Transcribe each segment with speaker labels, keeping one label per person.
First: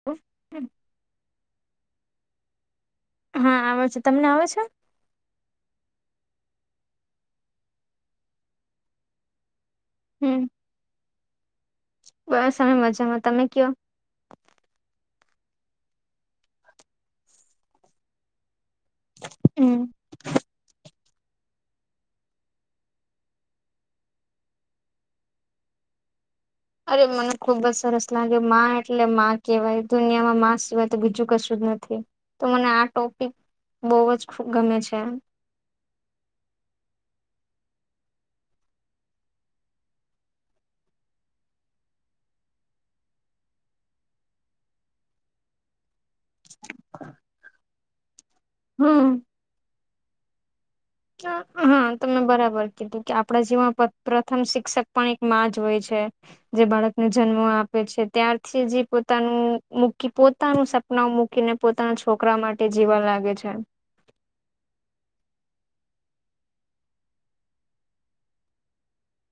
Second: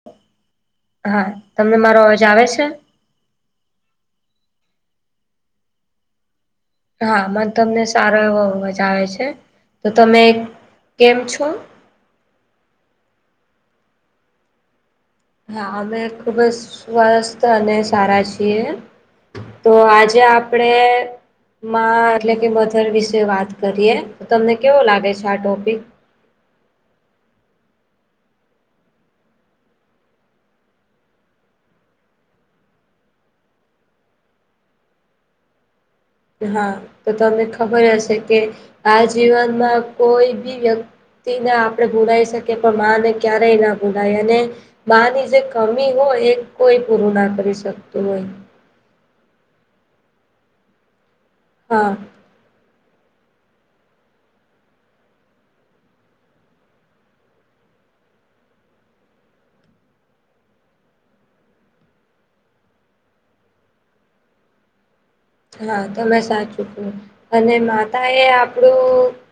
Speaker 1: [inaudible]
Speaker 2: હા તમને મારો અવાજ આવે છે.
Speaker 1: હા આવે છે તમને આવે છે.
Speaker 2: હા મન તમને સારો એવો અવાજ આવે છે તો તમે
Speaker 1: હમ
Speaker 2: કેમ છો.
Speaker 1: બસ અમે મજામાં તમે કયો.
Speaker 2: હા અમે ખુબ જ સ્વસ્થ અને સારા છીએ તો
Speaker 1: હમ
Speaker 2: આજ જે આપડે માઁ એટલે કે મધર વિશે વાત કરીએ તો તમને કેવો લાગે છે આ ટોપિક?
Speaker 1: અરે મને ખુબ જ સરસ લાગે માઁ એટલે માઁ હેવાય દુનિયામાં માઁ સિવાય તો બીજું કશું જ નથી. તો મને આ ટોપિક બહુ જ ગમે છે.
Speaker 2: હા તો તમને ખબર હશે કે આ જીવનમાં કોઈ બી વ્યક્તિ તી ના આપણે ભૂલાવી શકીએ પણ માને ક્યારેય ના ભૂલાય અને માં ની જે કમી હોય એ કોઈ પૂરું ના કરી શકતું હોય.
Speaker 1: હમ. હા તમે બરાબર! કેટું કે આપણા જીવનમાં પત્ર પ્રથમ શિક્ષક પણ એક માં જ હોય છે. જે બાળકને જન્મ આપે છે ત્યારથી જ ઈ પોતાનું મૂકી પોતાનું સપના મૂકીને પોતાના છોકરા માટે જીવા લાગે છે.
Speaker 2: હા તમે સાચું કિધું, અને માતા એ આપડું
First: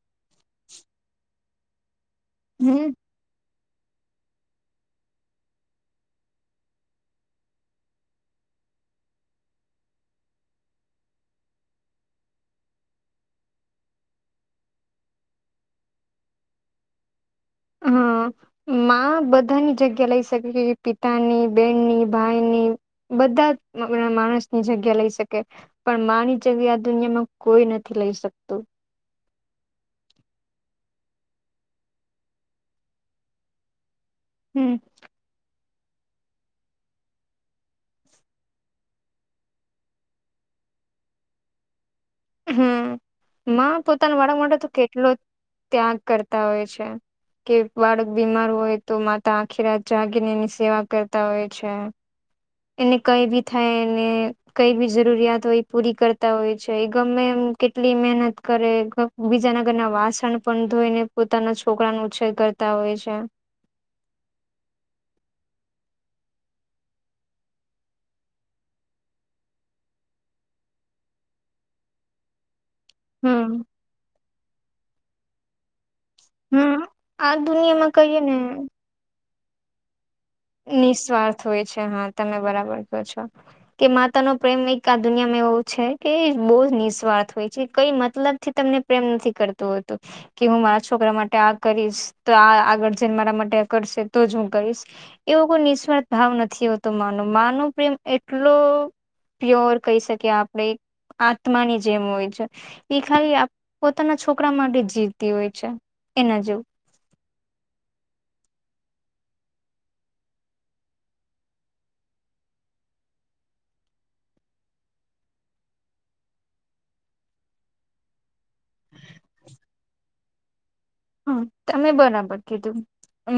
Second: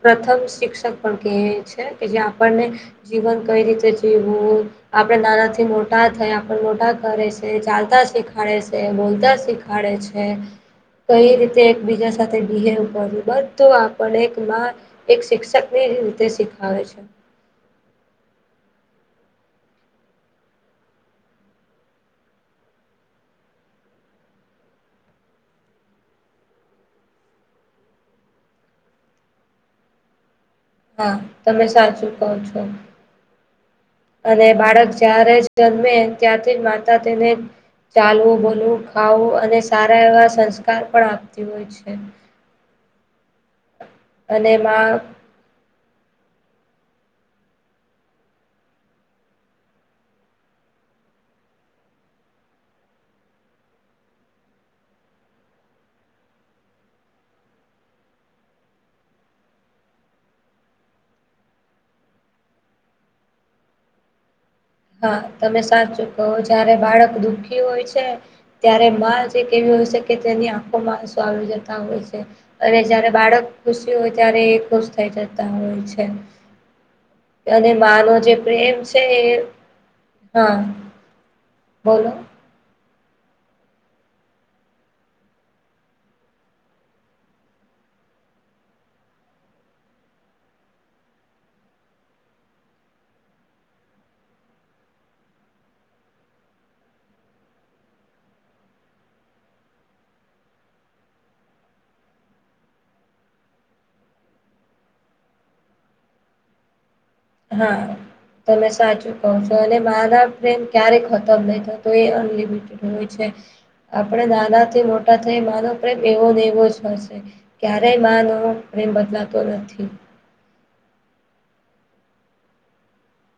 Speaker 2: પ્રથમ શિક્ષક પણ કહે છે કે જે આપણને
Speaker 1: હમ
Speaker 2: જીવન કઈ રીતે જીવવું હો આપડ નાના થી મોટા થયા આપ મોટા કરે છે ચાલતા શીખાડે છે બોલતા શીખ ખવાડે છે. કઈ રીતે એકબીજા સાથે બિહેવ કરવું બધું આપડે એક માં એક શિક્ષક ની રીતે શીખાવે છે.
Speaker 1: હા આ. માં બધાની જગ્યા લઈ શકે છે પિતાની બેનની ભાઈની બધા [inaudible] માણસની જગ્યા લઈ શકે. પણ માની જગ્યા આ દુનિયામાં કોઈ નથી લઈ શકતું.
Speaker 2: હા તમે સાચું કહ છો, અને
Speaker 1: હમ
Speaker 2: બાળક જ્યારે જ જન્મે ત્યારથી માતા તેને ચાલવું બોલવું ખાવું અને સારા એવા સંસ્કાર પણ આપતી હોય છે.
Speaker 1: હમ માં પોતાના વાળા
Speaker 2: અને
Speaker 1: માટે તો
Speaker 2: માં
Speaker 1: કેટલો ત્યાગ કરતા હોય છે. કે બાળક બીમાર હોય તો માતા આખી રાત જાગીને એની સેવા કરતા હોય છે. એને કઈ બી થાયને કઈ બી જરૂરિયાત હોય એ પૂરી કરતા હોય છે ગમે એ કેટલી મહેનત કરે બીજા ના ઘરના વાસણ પણ ધોઈને પોતાના છોકરાનો ઉછેર કરતા હોય છે.
Speaker 2: હા તમે સાચું કહો જયારે બાળક દુઃખી હોય છે ત્યારે માં જ એક એવી હોય છે કે તેની આંખો આંસુ આવી જતા હોય છે અને જારે બાળક
Speaker 1: હમ
Speaker 2: ખુશી હોય ત્યારે એક થ જતા હોય છે
Speaker 1: હમ આ
Speaker 2: અને
Speaker 1: દુનિયામાં
Speaker 2: માનો
Speaker 1: કહીએ
Speaker 2: જે
Speaker 1: ને
Speaker 2: પ્રેમ છે એ હા
Speaker 1: નિસ્વાર્થ હોય છે
Speaker 2: બોલો
Speaker 1: હા તમે બરાબર કો છો. કે માતા નો પ્રેમ એક આ દુનિયામાં એવો છે કે બહુ જ નિસ્વાર્થ હોય છે કઈ મતલબથી તમને પ્રેમ નથી કરતું હોતું. કે હું મારા છોકરા માટે આ કરીશ તો આગાર જઈ ને મારા માટે કરશે તો જ હું કરીશ એવો કોઈ નિસ્વાર્થ ભાવ નથી હોતો માનો મા ન પ્રેમ એટલો પ્યોર કહી શકીએ આપણે આત્માની જેમ હોય છે. એ ખાલી પોતાના છોકરા માટે જ જીવતી હોય છે એના જેવું
Speaker 2: હા. તમે સાચું કહો છો, અને મારા પ્રેમ ક્યારેય ખતમ નહી થતો એ અનલિમિટેડ હોય છે. આપણે નાના થી મોટા થઈ માનો પ્રેમ એવો ને એવો જ હોય શે. ક્યારેય માં નો પ્રેમ બદલાતો નથી.
Speaker 1: હમ તમે બરાબર કીધું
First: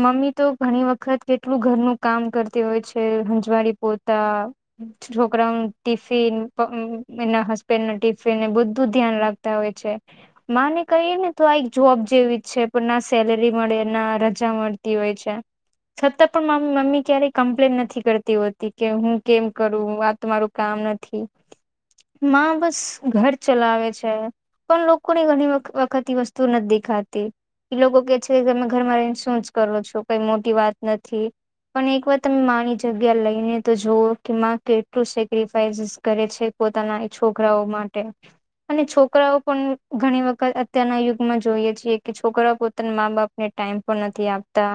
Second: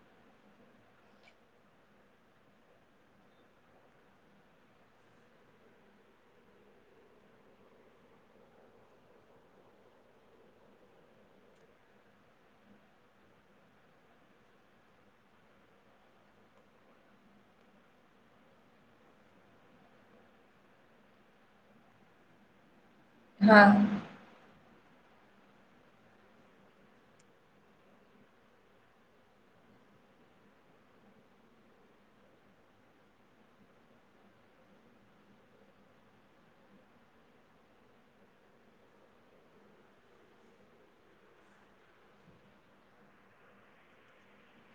Speaker 1: મમ્મી તો ઘણી વખત કેટલું ઘરનું કામ કરતી હોય છે સંજવાળી, પોતા, છોકરાઓ નું ટીફિન એના હસબેન્ડ ટિફિનને બધું ધ્યાન રાખતા હોય છે. માં ને કહી ને તો આ એક જોબ જેવી છે. છે પણ ના સેલેરી મળે ના રજા મળતી હોય છે. છતાં પણ મમ્મી ક્યારેય કમ્પ્લેન નથી કરતી હોતી કે હું કેમ કરું આ મારું કામ નથી માં બસ ઘર
Speaker 2: હા
Speaker 1: ચલાવે છે પણ લોકો ને ઘણી વખત વસ્તુ નથી દેખાતી એ લોકો કે છે તમે ઘરમાં રહીને શું જ કરો છો? કઈ મોટી વાત નથી. પણ એક વાર તમે માની જગ્યા લઈને તો જુવ કે માં કેટલું સેક્રિફાઈસ કરે છે. પોતાના છોકરાઓ માટે અને છોકરાઓ પણ ઘણી વખત અત્યારના યુગમાં જોઈએ છીએ કે છોકરાઓ પોતાના મા બાપને ટાઈમ પણ નથી આપતા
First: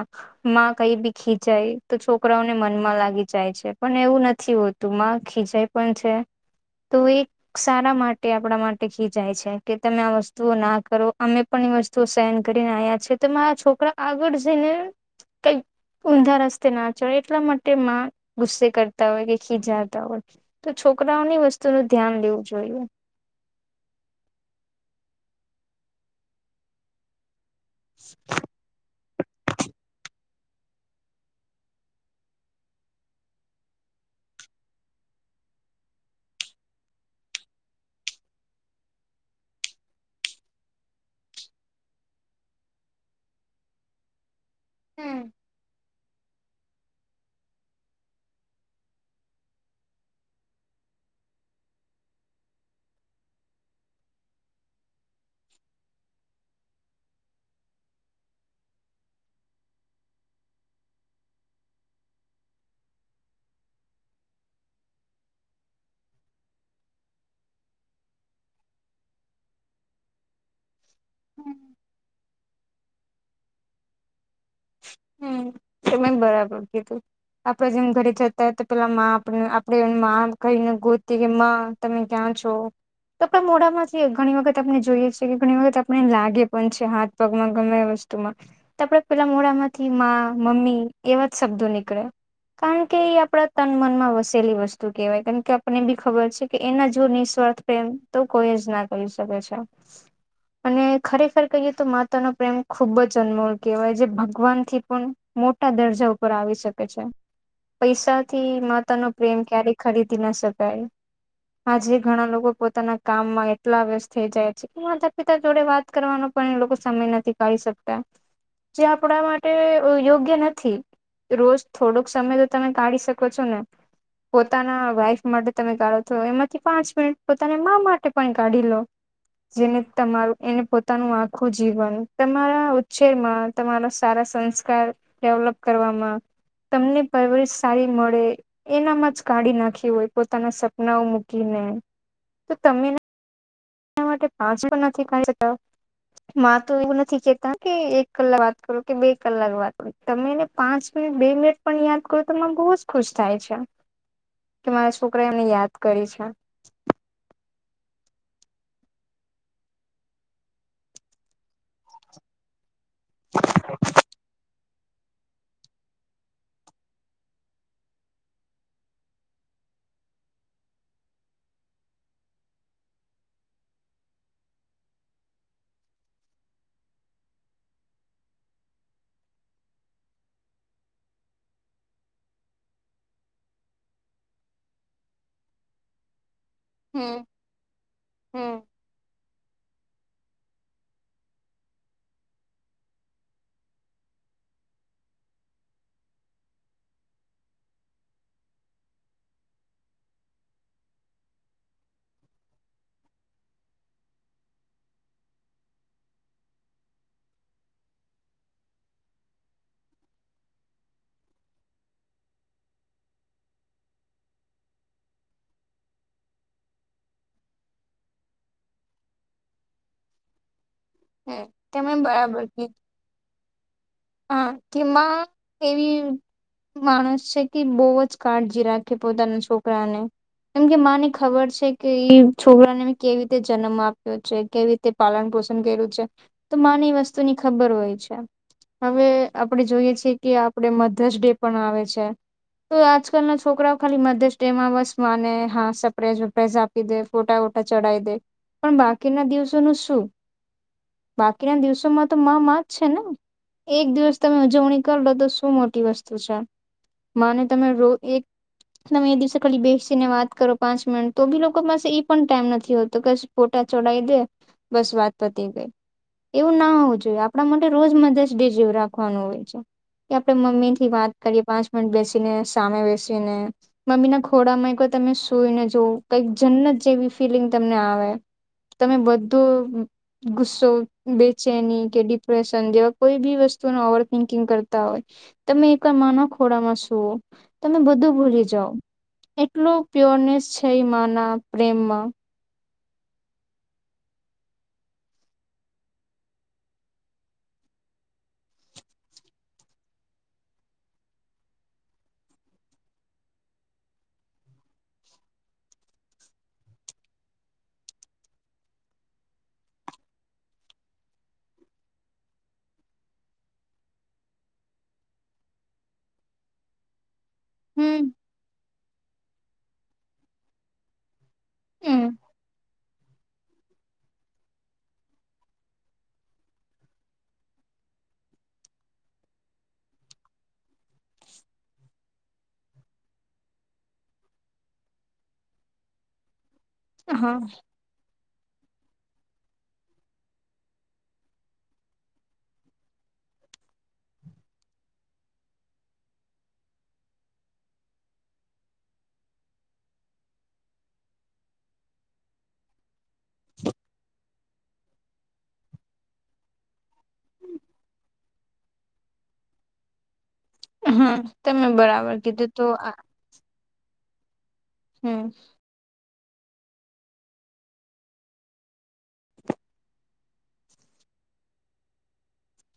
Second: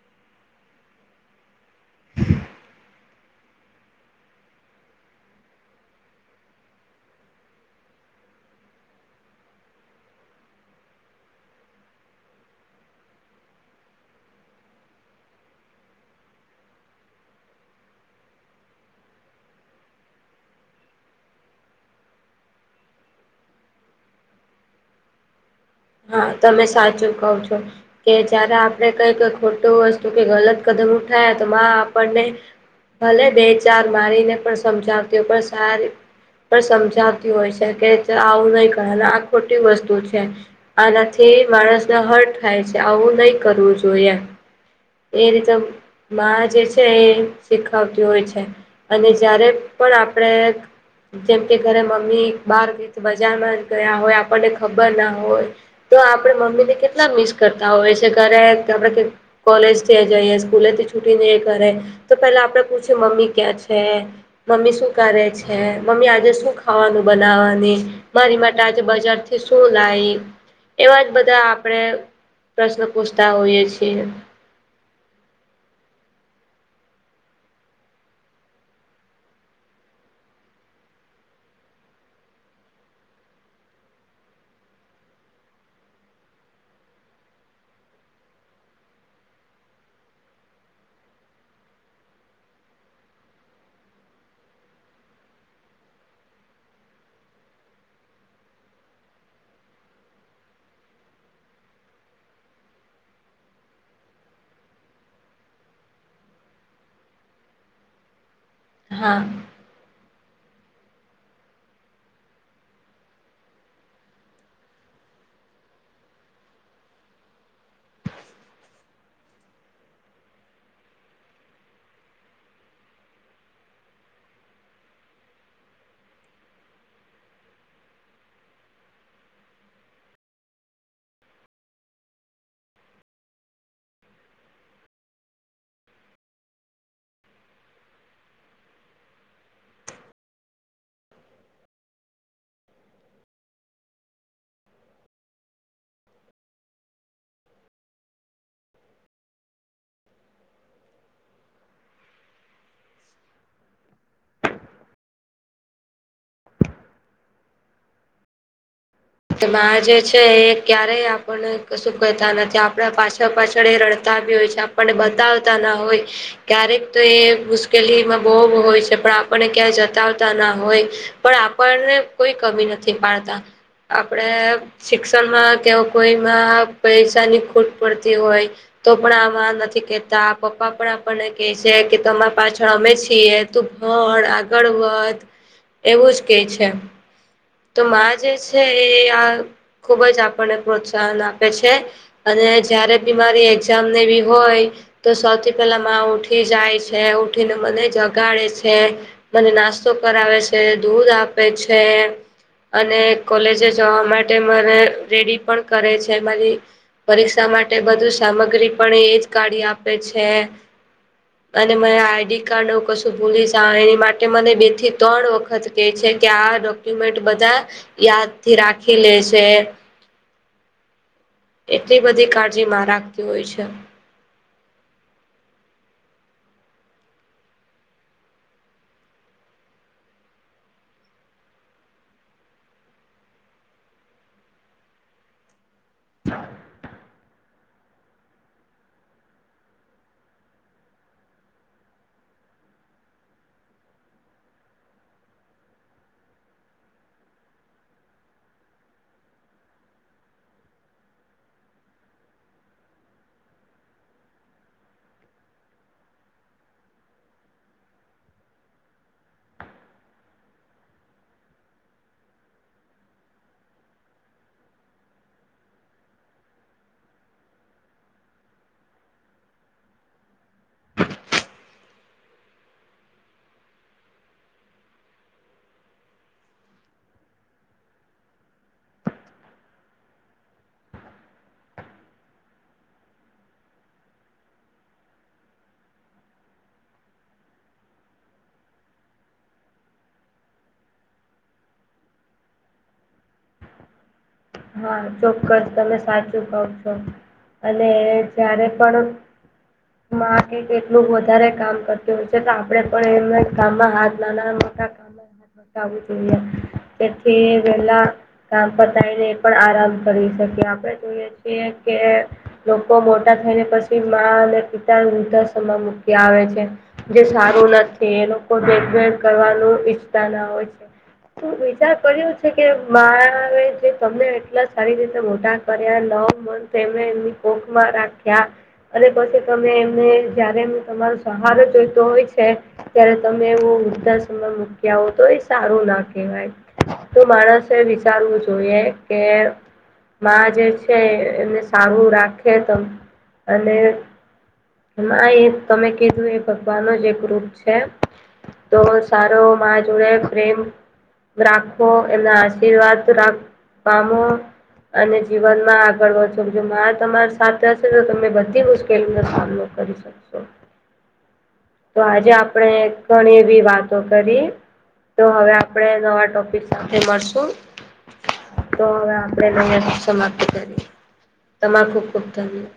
Speaker 1: માં કઈ બી ખીજાય તો છોકરાઓને મનમાં લાગી જાય છે પણ એવું નથી હોતું માં ખીજાય પણ છે તો એ સારા માટે આપણા માટે ખીજાય છે કે તમે આ વસ્તુઓ ના કરો અમે પણ એ વસ્તુ સહન કરીને આવ્યા છીએ તો મારા છોકરા આગળ જઈને કંઈક ઊંધા રસ્તે ના ચડે એટલા માટે માં ગુસ્સે કરતા હોય કે ખીજાતા હોય તો છોકરાઓની વસ્તુ નું ધ્યાન લેવું જોઈએ
Speaker 2: હા તમે સાચું કહો છો કે જયારે આપડે કઈ કઈ ખોટું વસ્તુ કે ગલત કદમ ઉઠાયા તો માં આપણને ભલે બે ચાર મારીને પણ સમજાવતી હો પણ સારી પણ સમજાતી હોય છે કે આવું નહી કરે આ ખોટી વસ્તુ છે. આનાથી માણસને હર્ટ થાય છે આવું નહી કરવું જોઈએ એમ
Speaker 1: હમ
Speaker 2: એ રીતે માં જે છે એ શીખવતી હોય છે અને જ્યારે પણ આપણે જેમ કે ઘરે મમ્મી બહાર બજારમાં જ ગયા હોય આપણને ખબર ના હોય તો આપે મમ્મીને કેટલા મિસ કરતા હોય છે ઘરે આપણે કોલેજ થી જઈએ સ્કૂલે થી છુટી નહી કરે તો પેલા આપડે પૂછી મમ્મી ક્યાં છે? મમ્મી શું કરે છે મમ્મી આજે શું ખાવાનું બનાવાની? મારી માટે આજે બજાર થી શું લાયી એવા જ બધા
Speaker 1: હમ
Speaker 2: આપણેે પ્રશ્ન પૂછતા હોઈએ છીએ.
Speaker 1: હમ તમે બરાબર કીધું આપડે જેમ ઘરે જતા હોય તો પેલા આપણે માં કઈને ગોતી કે તમે ક્યાં છો? તો આપણે મોઢામાંથી ઘણી વખત આપણે જોઈએ છીએ કે ઘણી વખત આપણે લાગે પણ છે હાથ પગમાં ગમે એ વસ્તુમાં તો આપડે પેલા મોઢા માંથી માં મમ્મી એવા જ શબ્દો નીકળે કારણ કે એ આપડા તન મનમાં વસેલી વસ્તુ કહેવાય કેમ કે આપને બી ખબર છે કે એના જો નિસ્વાર્થ પ્રેમ તો કોઈ જ ના કહી શકે છે.
Speaker 2: [inaudible]
Speaker 1: અને ખરેખર કહીએ તો માતાનો પ્રેમ ખુબ જ અનમોલ કહેવાય જે ભગવાન થી પણ મોટા દર્જા ઉપર આવી શકે છે પૈસાથી મા તા નો
Speaker 2: હા
Speaker 1: પ્રેમ ક્યારે ખરીદી ના શકાય આજે ઘણા લોકો પોતાના કામમાં એટલા વ્યસત થઈ જાય છે કે માતા પિતા જોડે વાત કરવાનો પણ એ લોકો સમય નથી કાઢી શકતા આપડા માટે યોગ્ય નથી રોજ થોડોક સમય તો તમે કાઢી શકો છો ને પોતાના વાઈફ માટે તમે કાઢો તો એમાંથી પાંચ મિનિટ પોતાના મા માટે પણ કાઢી લો. જેને તમારું એને પોતાનું આખું જીવન તમારા ઉ્છેર માં તમારા સારા સંસ્કાર ડેવલપ કરવામાં તમને પરવરશ સારી મળે. એનામાં જ કાઢી નાખી હોય પોતાના સપનાઓ મૂકીને. તો તમે એના માટે પાછ નથી કાઢી શકતા માં તો એવું નથી કેતા કે એક કલાક વાત કરો કે બે કલાક વાત કર તમે એને પાંચ મિનિટ બે મિનિટ પણ યાદ કરો તો મને બહુ જ ખુશ થાય છે.
Speaker 2: [inaudible]
Speaker 1: કે મારા છોકરા એમને યાદ કરી છે.
Speaker 2: મા જે છે એ ક્યારેય આપણ કશું કહેતા નથી. આપ આપ પાછળ પાછળ રડતા બી હોય છે. આપણને બતાવતા ના હોય. ક્યારેક તો એ મુશ્કેલીમાં બહુ હોય છે. પણ આપણને ક્યાંય જતાવતા ના હોય. પણ આપણને કોઈ કમી નથી પાડતા. આપણે શિક્ષણમાં કેવ કોઈમાં પૈસાની ખૂટ પડતી હોય તો પણ આમાં નથી કેતા પપ્પા પણ આપણને કેહે છે કે તમારા પાછળ અમે છીએ. તું ભણ આગળ વધ એવું જ કે છે.
Speaker 1: હમ્મ.
Speaker 2: તો માં જે છે, એ આ ખુબ જ આપણને પ્રોત્સાહન આપે છે. અને જયારે બી મારી એક્ઝામ ને એવી હોય. તો સૌથી પેલા મા ઉઠી જાય છે. ઉઠીને મને જગાડે છે. મને નાસ્તો કરાવે છે, દૂધ આપે છે. અને કોલેજે જવા માટે મને રેડી પણ કરે છે, મારી. પરીક્ષા માટે બધું સામગ્રી પણ એજ કાઢી આપે છે. અને મને આઈડી કાર્ડ ન કશું ભૂલી જા એની માટે મને બે થી ત્રણ વખત. કે આ ડોક્યુમેન્ટ બધા યાદથી રાખી લે છે.
Speaker 1: હમ તમે
Speaker 2: એટલી બધી
Speaker 1: બરાબર
Speaker 2: કાળજી
Speaker 1: કીધું
Speaker 2: માં રાખતી હોય છે.
Speaker 1: હા કે મા એવી. [unintelligible] છે, કે બહુ જ કાળજી રાખે પોતાના છોકરાને. કેમ કે માને ખબર છે, કે ઈ છોકરાને મેં કેવી રીતે જન્મ આપ્યો છે, કેવી રીતે. તે પાલન પોષણ કર્યું છે, તો માને એ વસ્તુની ખબર હોય છે. હવે આપણેે જોઈએ છીએ કે આપડે મધર્સ ડે પણ આવે છે. તો આજકાલ ના છોકરાઓ ખાલી મધસ ડે માં બસ માને હા સપ્રઝ વપરાઝ આપ. દે ફોટા વોટા ચઢાવી દે પણ બાકીના દિવસોનું શું? બાકીના દિવસોમાં તો મા માં જ છે, ને. એક દિવસ તમે ઉજવણી કર લો તો શું મોટી વસ્તુ છે, માને તમે રો એક. તમે એ દિવસે ખાલી બેસી ને વાત કરો પાંચ મિનટ તો બી લોકો પાસે એ પણ ટાઈમ નથી હોતો ફોટા ચોડાઈ દે બસ વાત પતી ગઈ એવું ના હોવું જોઈએ આપણા માટે રોજ મધર્સ. ડે જેવો રાખવાનું હોય છે. કે આપડે મમ્મી થી વાત કરીએ. પાંચ મિનિટ બેસીને સામે બેસીને. મમ્મી ના ખોડામાં કો તમે સુઈને જવું કઈક જન્નત જેવી ફીલિંગ તમને આવે. તમે બધો ગુસ્સો, બેચેની કે ડિપ્રેશન જેવા. કોઈ બી વસ્તુ ન ઓવર થિન્કિંગ કરતા હોય. તમે એક માના ખોડામાં શુઓ તમે બધું ભૂલી જાવ. એટલો પ્યોરનેસ છે, એ માના પ્રેમમાં.
Speaker 2: હા ચોક્કસ તમે સાચું કવ છો અને જયારે પણ. મા કે કેટલુંક વધારે કામ કરતી હોય છે, તો આપડે પણ એમના કામમાં હાથ નાના મોટા. [unintelligible] જોઈએ તેથી વેલા કામ પતાયને. પણ આરામ કરી શકે આપણે જોઈએ છીએ કે. લોકો મોટા થઈ ને પછી મા અને પિતા વૃદ્ધાશ્રમમાં મૂકી આવે છે. જે સારું
Speaker 1: હમ
Speaker 2: નથી એ લોકો દેખ રેખ કરવાનું ઈચ્છતા ના હોય છે, વિચાર
Speaker 1: હમ
Speaker 2: કર્યો છે, કે મારા વિશે. તમને એટલા સારી રીતે મોટા કર્યા નો મને એમને કોખમાં રાખ્યા. અને પછી તમે એમને જયારે એમ તમારો સહારો જોઈતો હોય છે. ત્યારે તમે એવો વૃદ્ધાશ્રમમાં મૂક્યા આવો તો એ સારું ના કહેવાય. તો
Speaker 1: હા
Speaker 2: માણસે વિચારવું જોઈએ કે. કારણ કે જે એમને સારું રાખે તે અને. એમ એ તમે કીધું કે એ ભગવાન નો જ એક રૂપ છે. તો સારો માર્ગ જોડ એમ. રાખો એમના આશીર્વાદ રાખ પામો. અને જીવનમાં આગળ વધશો જો મા તમારી સાથે હશે તો તમે બધી મુશ્કેલીનો સામનો કરી શકો. [unintelligible]
Speaker 1: હમ્મ તમે બરાબર કીધું તો આ.
Speaker 2: ઘણી એવી વાતો કરી
Speaker 1: હમ
Speaker 2: તો હવે આપણે નવા ટોપિક સાથે મળશું. તો હવે આપણે સમાપ્ત કરી તમારો ખૂબ ખૂબ ધન્યવાદ.